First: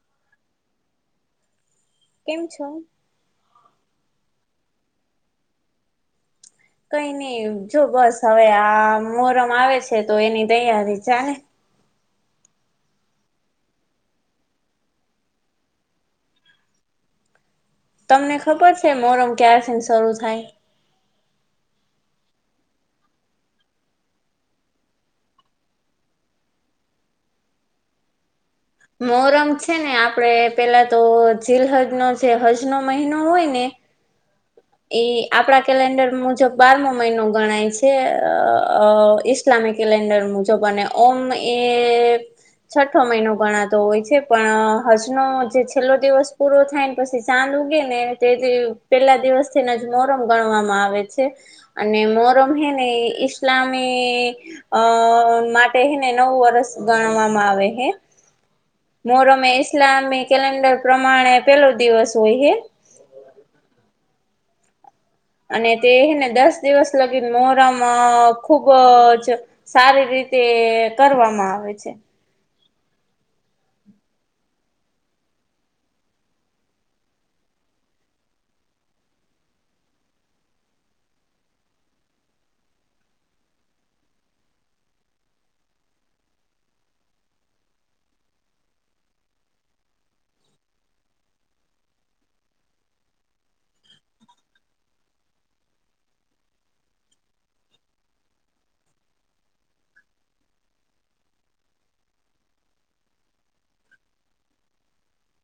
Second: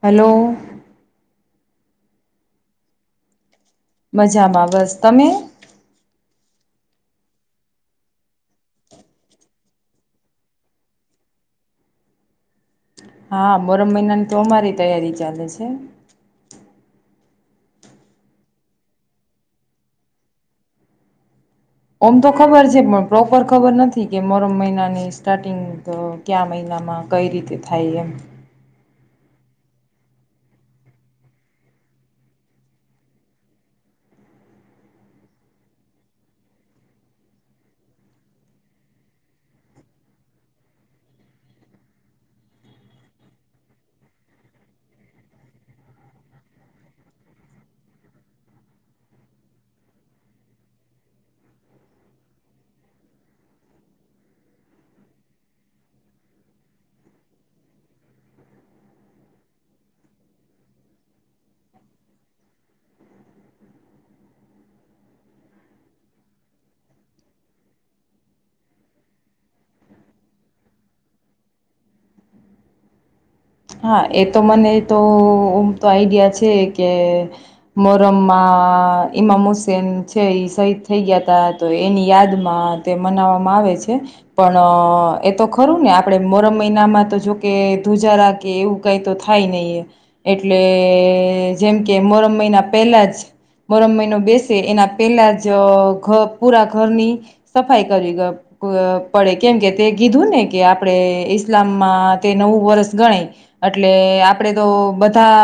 Hello. કેમ છો? મજામાં બસ તમે? કઈ ની જો બસ હવે આ મોહરમ આવે છે તો એની તૈયારી ચાલે. હા મોહરમ મહિનાની તો અમારી તૈયારી ચાલે છે. તમને ખબર છે મોહરમ ક્યાર સન શરૂ થાય. ઓમ તો ખબર છે પણ પ્રોપર ખબર નથી કે મોરમ મહિનાની સ્ટાર્ટિંગ અ કયા મહિનામાં કઈ રીતે થાય એમ. મોહરમ છે ને આપડે પેલા તો જીલહજ નો જે હજ નો મહિનો હોય ને એ આપણા કેલેન્ડર મુજબ બારમો મહિનો ગણાય છે અ ઈસ્લામિક કેલેન્ડર મુજબ અને ઓમ એ છઠ્ઠો મહિનો ગણાતો હોય છે પણ હજનો જે છેલ્લો દિવસ પૂરો થાયને પછી ચાંદ ઉગે ને તેથી પેલા દિવસ તેને જ મોહરમ ગણવામાં આવે છે અને મોહરમ હેને ઈસ્લામી અ માટે હિને નવું વરસ ગણવામાં આવે હે મોહરમ ઈસ્લામી કેલેન્ડર પ્રમાણે પેલો દિવસ હોય હે. અને તે હે ને દસ દિવસ લગીન મોહરમ અ ખુબ જ સારી રીતે કરવામાં આવે છે. હા એ તો મને તો ઓમ આઈડિયા છે કે મોહરમ માં ઈમા હુસેન છે શહીદ થઈ ગીયા હતા તો એની યાદમાં તે મનાવવામાં આવે છે પણ એ તો ખરું ને આપડે મોહરમ મહિનામાં તો જોકે ધુજારા કે એવું કઈ તો થાય નય એટલે જેમ કે મોહરમ મહિના પહેલા જ મોહરમ મહીના બેસે એના પહેલા જ આ ઘર પૂરા ઘરની સફાઈ કરી ગ અ પડે કેમકે તે કીધું ને કે આપણે ઈસ્લામમાં તે નવું વર્ષ ગણાય. અટલે આપડે તો બધા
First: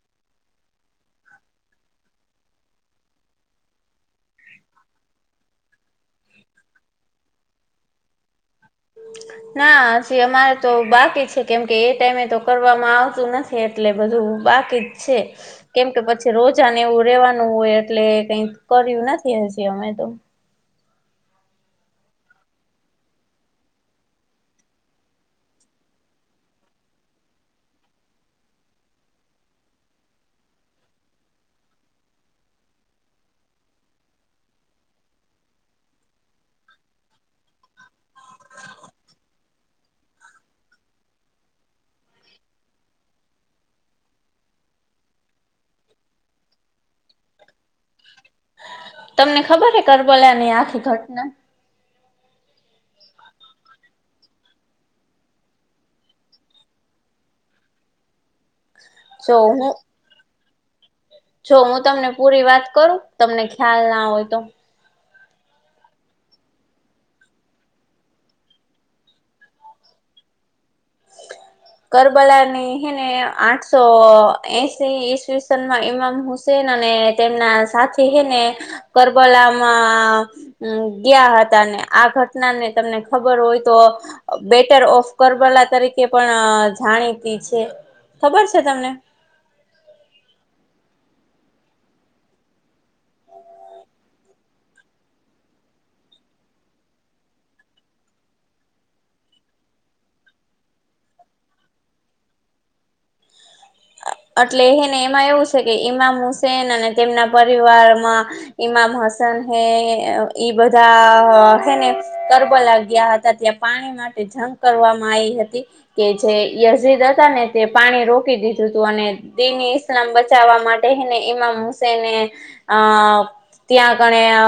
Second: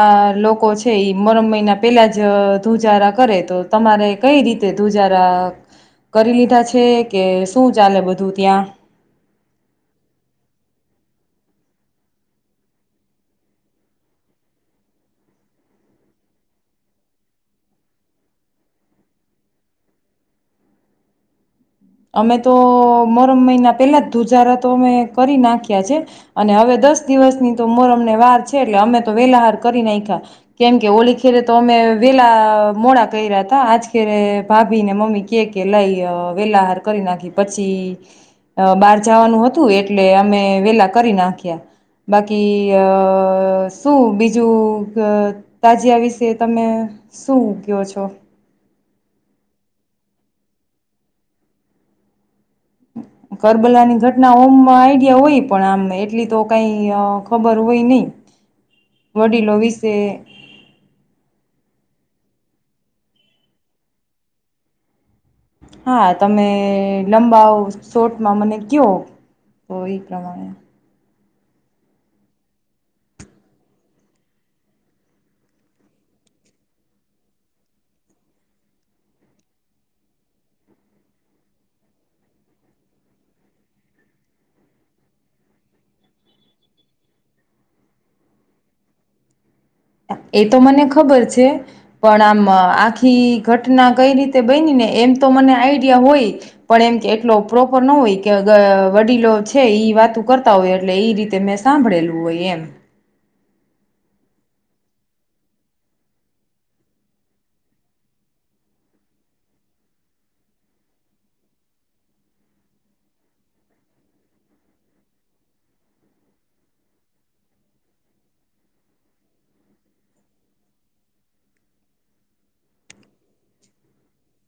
લોકો છે ઈ મોહરમ મહિના પેલા જ ધુજારા કરે તો તમારે કઈ રીતે ધૂજારા કરી લીધા છે કે શું ચાલે બધું ત્યાં? ના હજી અમારે તો બાકી છે કેમકે એ ટાઈમે તો કરવામાં આવતું નથી એટલે બધું બાકી જ છે કેમકે પછી રોજાને એવું રેવાનું હોય એટલે કઈ કર્યું નથી હજી અમે તો. અમે તો મોહરમ મયના પેલા જ ધુજારા તો અમે કરી નાખ્યા છે અને હવે દસ દિવસની તો મોરમ ને વાર છે એટલે અમે તો વેલાહાર કરી નાયખા કેમ કે ઓલીખીરે તો અમે વેલા મોડા કર્યા હતા આજ ખેરે ભાભી ને મમ્મી કે કે લઈ લ્યો વેલાહાર કરી નાખી પછી બાર જાવાનું હતું એટલે અમે વેલા કરી નાખ્યા બાકી અ શું બીજું અ તાજિયા વિશે તમે શું કેવો છો? તમને ખબર કે કરબલા ની આખી ઘટના. કરબલાની ઘટના ઓમમાં આઈડિયા હોય પણ આમ એટલી તો કઈ અ ખબર હોય નઈ. વડીલો વિશે ચો હું તમને પૂરી વાત કરું તમને ખ્યાલ ના હોય તો. હા તમે લંબાઓ શોર્ટમાં મને ક્યો તો એ પ્રમાણે. કરબલા ની હેને આઠસો એસી ઈસ્વીસનમાં ઈમામ હુસેન અને તેમના સાથી હેને કરબલામાં ગીયા હતા ને આ ઘટના ને તમને ખબર હોય તો બેટર ઓફ કરબલા તરીકે પણ જાણીતી છે ખબર છે તમને. એ તો મને ખબર છે પણ આમ આખી ઘટના કઈ રીતે બાંયની ને એમ તો મને આઈડિયા હોય પણ એમ એટલો પ્રોપર ન હોય કે ગ વડીલો છે ઈ વાતો કરતા હોય એટલે ઈ રીતે મેં સાંભળેલું હોય એમ. અ આટલે હે ને એમાં એવું છે કે ઈમામ હુસેન અને તેમના પરિવારમાં ઈમામ હસન હે ઈ બધા હ હે ને કરબલા ગીયા હતા ત્યાં પાણી માટે જંગ કરવામાં આયી હતી કે જે યઝીદ હતા ને તે પાણી રોકી દી દીધું હતું અને દિન ઈસ્લામ બચાવવા માટે હેને ઈમામ હુસેને અ ત્યાં ગણે અ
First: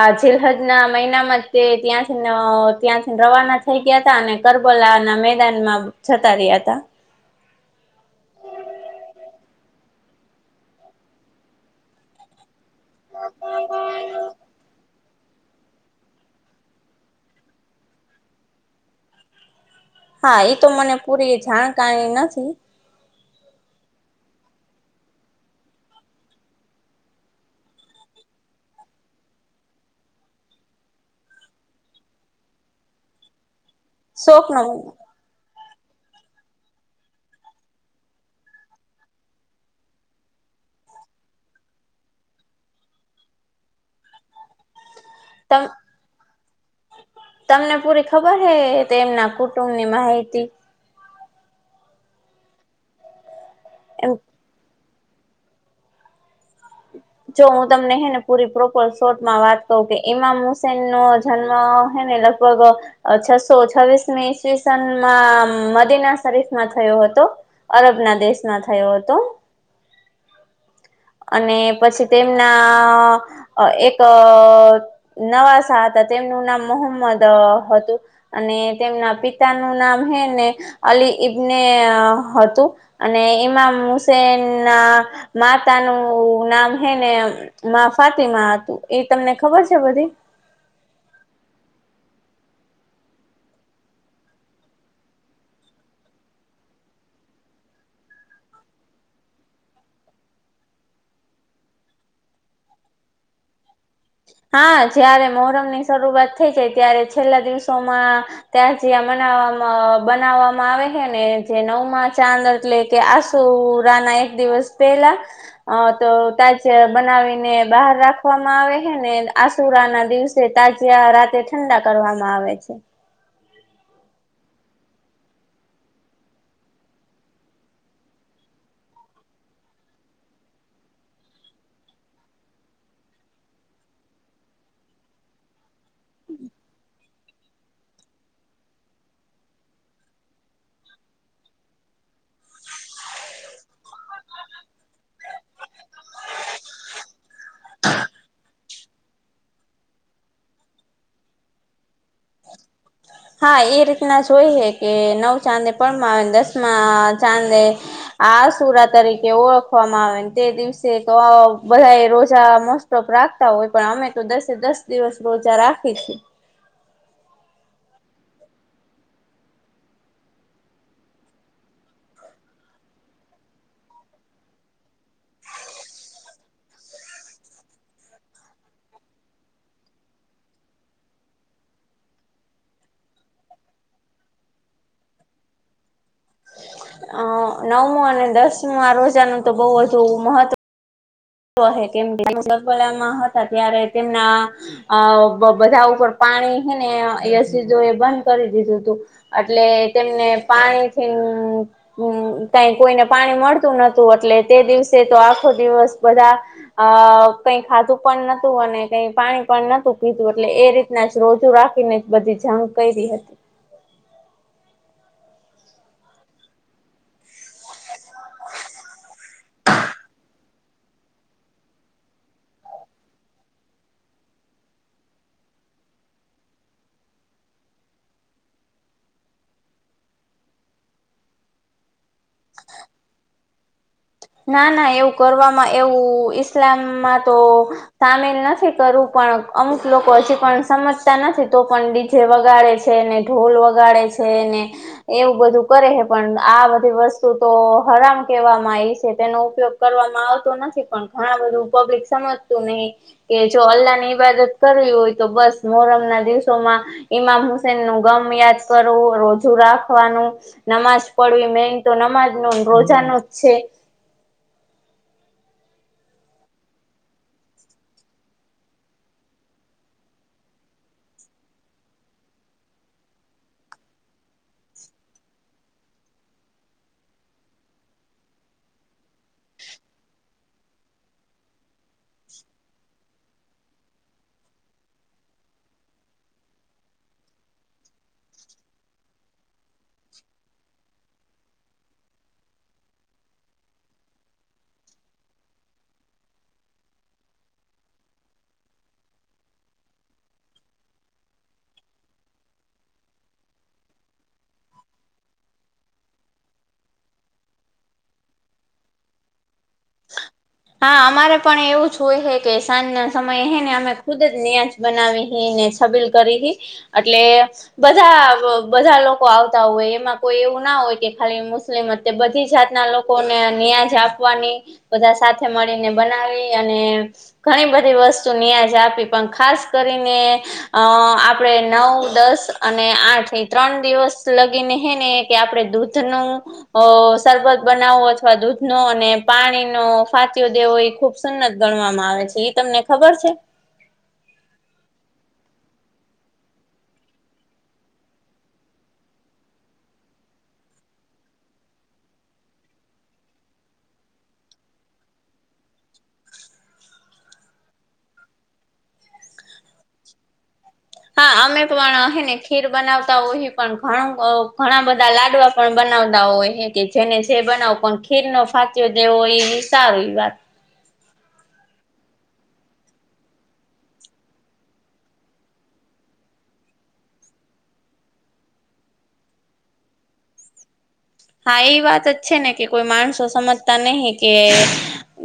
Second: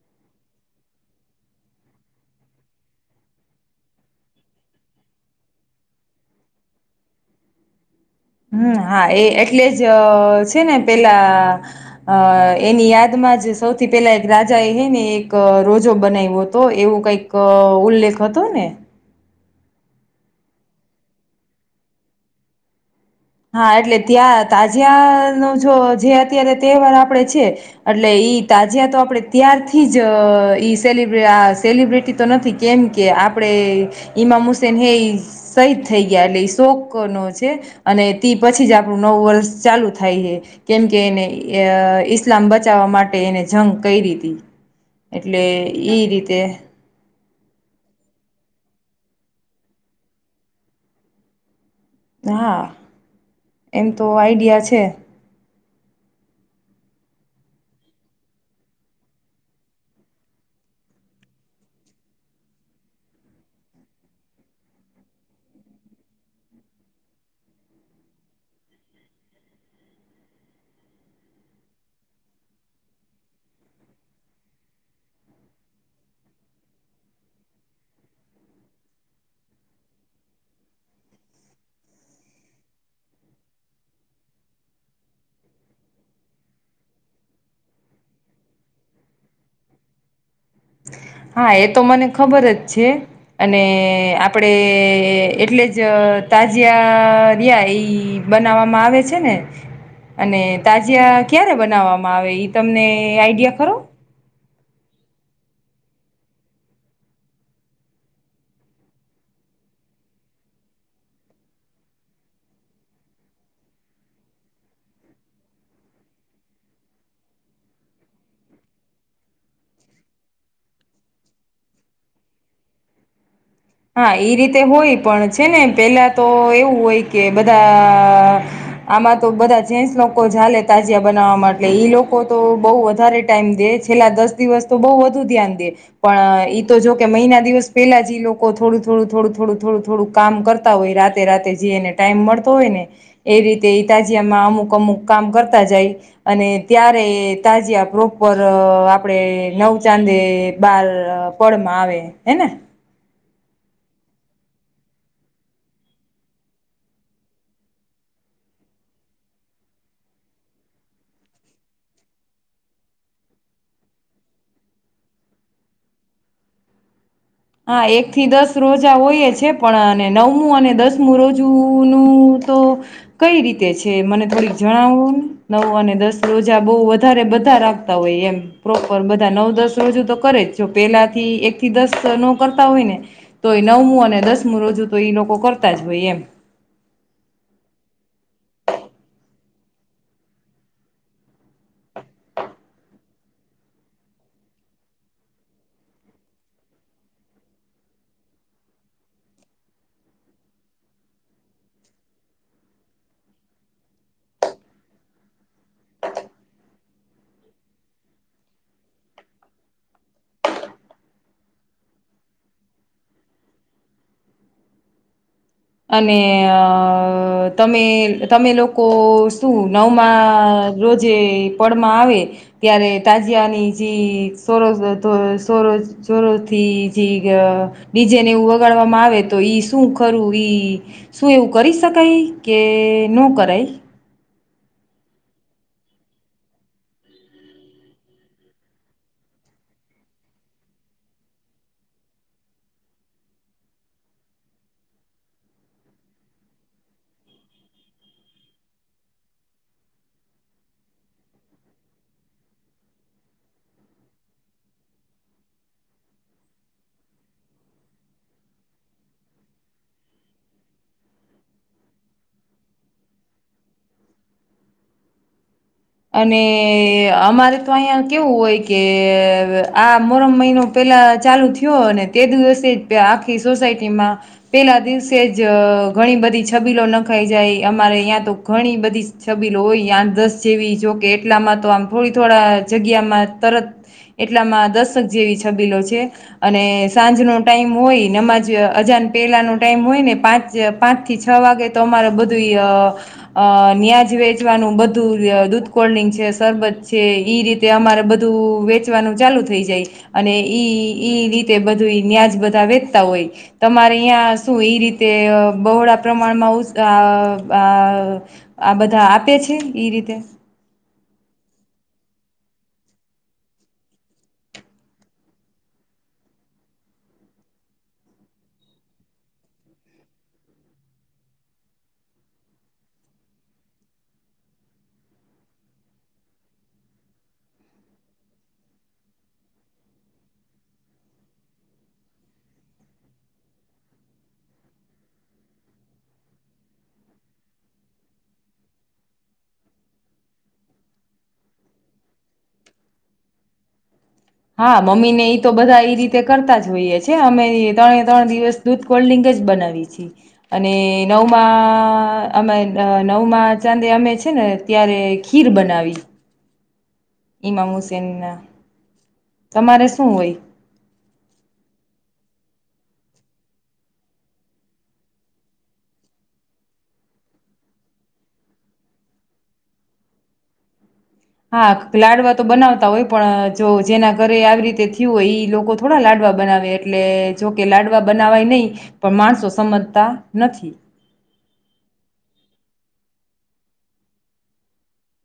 આજીલહદના મહિનામાં તે ત્યાંથી અ ત્યાંથી રવાના થઈ ગયા હતા અને કરબલા ના મેદાનમાં જતા રિયા હતા. હમ્મ હા એ એટલે જ છે ને પેલા અ એની યાદમાં જ સૌથી પેલા એક રાજા એ હે ને એક રોજો બનાઇવો હતો એવું કઈક અ ઉલ્લેખ હતો ને. હા એ તો મને પૂરી જાણકારી નથી. હા એટલે ત્યાં તાજિયા નો જો જે અત્યારે તહેવાર આપડે છે અટલે ઈ તાજિયા તો આપણે ત્યારથી જ ઈ સેલિબ આ સેલિબ્રિટી તો નથી કેમ કે આપડે ઇમામ શોખ નો હુસેન હે શહીદ થઈ ગયા એટલે ઈ શોકનો છે અને તે પછી જ આપણું નવું વર્ષ ચાલુ થાય હે કેમ કે એને અ ઈસ્લામ બચાવવા માટે એને જંગ કૈરી તી એટલે તમ ઈ રીતે તમને પૂરી ખબર હૈ તેમના કુટુંબની માહિતી હા એમ તો આઈડિયા છે જો હું તમને હેને પૂરી પ્રોપર શોટમાં વાત કઉ કે ઈમામ હુસેન નો જન્મ હેને લગભગ છસો છવ્વીસની ઈસવીસનમાં મદીના શરીફમાં થયો હતો અરબ ના દેશમાં થયો હતો અને પછી તેમના એક નવા શાહ હતા તેમનું નામ મોહમ્મદ હતું અને તેમના પિતાનું નામ હે ને અલી ઈબને હતું અને ઈમામ હુસેન ના માતાનું નામ હેને માં ફાતીમાં હતું એ તમને ખબર છે બધી હા એ તો મને ખબર જ છે અને આપડે એટલે જ તાજીયા રયાઈ બનાવવામાં આવે છે ને અને તાજીયા ક્યારે બનાવવામાં આવે એ તમને આઈડિયા ખરો. હા જયારે મોહરમ ની શરૂઆત થઈ જાય ત્યારે છેલ્લા દિવસોમાં ત્યાં જ્યાં મનાવામાં બનાવવામાં આવે હે ને જે નવમાં ચાંદ એટલે કે આસુરા ના એક દિવસ પહેલા તો ત્યાં જ બનાવીને બહાર રાખવામાં આવે. ને આસુરા ના દિવસે તાજીયા રાતે ઠંડા કરવામાં આવે છે. હા ઈ રીતે હોય પણ છે ને પેલા તો એવું હોય કે બધા આમાં તો બધા જેન્સ લોકો હાલે તાજયા બનાવવા માટેલે ઈ લોકો તો બહુ વધારે ટાઈમ દે છેલ્લા દસ દિવસ તો બહુ વધુ ધ્યાન દે પણ ઈ તો જો કે મહિના દિવસ પેલા જ એ લોકો થોડું થોડું થોડું થોડું થોડું થોડું કામ કરતા હોય રાતે રાતે જેઈને ટાઈમ મળતો હોય ને એ રીતે. તાજિયામાં અમુક અમુક કામ કરતા જાય અને ત્યારે તાજિયા પ્રોપર આ આપડે નવ ચાંદે બાર પળમાં આવે હેને? હા એ રીતના જોઈએ કે નવ ચાંદે પળમાં આવેને દસમાં ચાંદે આસુરા તરીકે ઓળખવામાં આવે ને તે દિવસે તો બધા રોજા મોસ્ટ ઓફ રાખતા હોય પણ અમે તો દસે દસ દિવસ રોજા રાખી છી. હા એક થી દસ રોજા હોયએ છે પણ નવમું અને દસમું રોજુ નું તો કઈ રીતે છે મને થોડીક જણાવવું ને નવ અને દસ રોજા બહુ વધારે બધા રાખતા હોય એમ પ્રોપર બધા નવ દસ રોજુ તો કરે જ જો પેલાથી એક થી દસ નો કરતા હોય ને તોએ નવમું અને દસમું રોજુ તો ઈ લોકો કરતા જ હોય એમ. અ નવમું અને દસમું આ રોજાનું તો બઉ વધુ મહત્વ [unintelligible] લામાં હતા ત્યારે તેમના અ બધા ઉપર પાણી હેને યસુદો એ બંધ કરી દીધું હતું એટલે તેમને પાણી થી કઈ કોઈને પાણી મળતું નતું એટલે તે દિવસે તો આખો દિવસ બધા અ કઈ ખાધું પણ નતું અને કઈ પાણી પણ નતું પીધું એટલે એ રીતના જ રોજુ રાખીને બધી જંગ કરી હતી. અને અ તમે તમે લોકો શું નવમાં રોજે પડમાં આવે ત્યારે તાજિયાની જે સો સોરો સોોરોથી જે ડીજેને એવું વગાડવામાં આવે તો ઈ શું ખરું ઈ ઈ શું એવું કરી શકાય કે નો કરાય? ના ના એવું કરવામાં એવું ઈસ્લામમાં તો સામેલ નથી કરવું પણ અમુક લોકો હજી પણ સમજતા નથી તો પણ ડીજે વગાડે છે ને ઢોલ વગાડે છે ને એવું બધું કરે હે પણ આ બધી વસ્તુ તો હરામ કહેવામાં આઇ તેનો ઉપયોગ કરવામાં આવતો નથી પણ ઘણા બધું પબ્લિક સમજતું નહીં કે જો અલ્લાહની ઈબાદત કરવી હોય તો બસ મોહરમના દિવસોમાં ઈમામ હુસેનનું ગમ યાદ કરવું રોજુ રાખવાનું નમાજ પડવી મેન તો નમાજનું ને રોજાનું જ છે. અને અમારે તો અહંયા કેવું હોય કે આ મોરમ મહિનો પેલા ચાલુ થયો ને તે દિવસે આખી સોસાયટીમાં પેલા દિવસે જ ઘણી બધી છબીલો નખાઈ જાય અમારે અયા તો ઘણી બધી છબીલો હોઈ આઠ દસ જેવી જોકે એટલામાં તો આમ થોડી થોડા જગ્યામાં તરત એટલામાં દશક જેવી છબીલો છે અને સાંજનો ટાઈમ હોય નમાજ અજાન પહેલાનો ટાઈમ હોય ને પાંચ પાંચ થી છ વાગે તો અમારે બધું અ અ ન્યાજ વેચવાનું બધું દૂધ કોલ્ડ્રિંક છે, સરરબત છે ઈ રીતે અમારે બધું વેચવાનું ચાલુ થઈ જાય અને ઈ ઈ રીતે બધું ન્યાજ બધા વેચતા હોય તમારે અહીં શું એ રીતે બહોળા પ્રમાણમાં આ આ આ બધા આપે છે એ રીતે હા અમારે પણ એવું જ હોય હે કે સાંજના સમયે હે ને અમે ખુદ જ ન્યાજ બનાવી હી ને છબીલ કરી હી અટલે બધા બધા લોકો આવતા હોય એમાં કોઈ એવું ના હોય કે ખાલી મુસ્લિમ જ કે બધી જાતના લોકોને ન્યાજ આપવાની બધા સાથે મળીને બનાવી અને ઘણી બધી વસ્તુ ન્યાજ આપી પણ ખાસ કરીને અ આપણે નવ દસ અને આઠ ઈ ત્રણ દિવસ લગીને હે ને કે આપણે દૂધનું અ શરબત બનાવવું અથવા દૂધનો અને પાણીનો ફાતિહો દેવો ઈ ખુબ સુન્નત ગણવામાં આવે છે, ઈ તમને ખબર છે? હા મમ્મી ને ઈ તો બધા ઈ રીતે કરતા જ હોઈએ છે, અમે ઈ તણે તણ દિવસ દૂધ કોલ્ડ્રિંક જ બનાવી છી, અને નવમાં અમે નવમાં ચાંદે અમે છે ને ત્યારે ખીર બનાવી. ઈમામ હુસેન ના. તમારે શું હોય? હા અમે પણ હેને ખીર બનાવતા હોહી, પણ ઘણું ઘણા બધા લાડવા પણ બનાવતા હોય હે, કે જેને જે બનાવું પણ ખીરનો ફાતિયો દેવો ઈ સારું ઈ વાત. હા. લાડવા તો બનાવતા હોય પણ જો જેના ઘરે આવી રીતે થયું હોય ઈ લોકો થોડા લાડવા બનાવે, એટલે જોકે લાડવા બનાવાય નહીં, પણ માણસો સમજતા નથી. હા ઈ વાત જ છે ને, કે કોઈ માણસો સમજતા નહિ કે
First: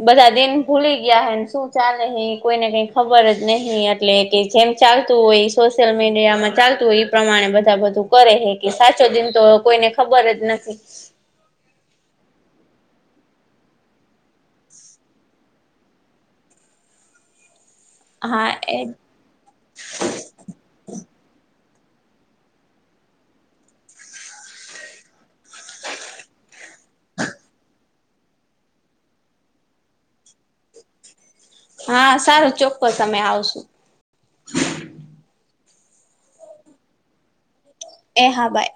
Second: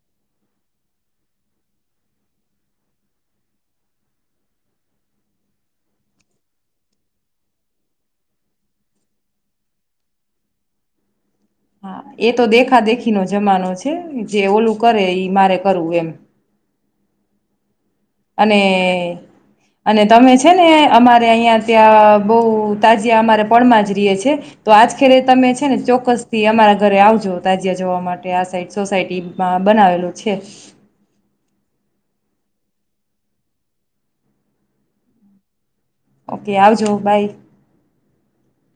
બધા દિન ભૂલી ગયા હેન, શું ચાલે હે ઈ કોઈને કાંઈ ખબર જ નહિં એટલે કે જેમ ચાલતું હોય સોશિયલ મીડિયામાં ચાલતું હોય, ઈ પ્રમાણે બધા બધું કરે હે, કે સાચો દિન તો કોઈને ખબર જ નથી. હા. એ તો દેખા દેખી નો જમાનો છે, જે ઓલું કરે ઈ મારે કરવું એમ. હા એ અને-અને તમે છે ને અમારે અહિયાં જ જ્યાં બઉ તાજયા અમારે પણમાં જ રહીએ છે તો આજ ખેરે તમે છે ને ચોક્કસ થી અમારા ઘરે આવજો તાજિયા જોવા માટે આ સાઈડ સોસાયટીમાં બનાવેલુ છે. હા સારું ચોક્કસ અમે આવશું. ઓકે આવજો બાય. એ હા બાઈ.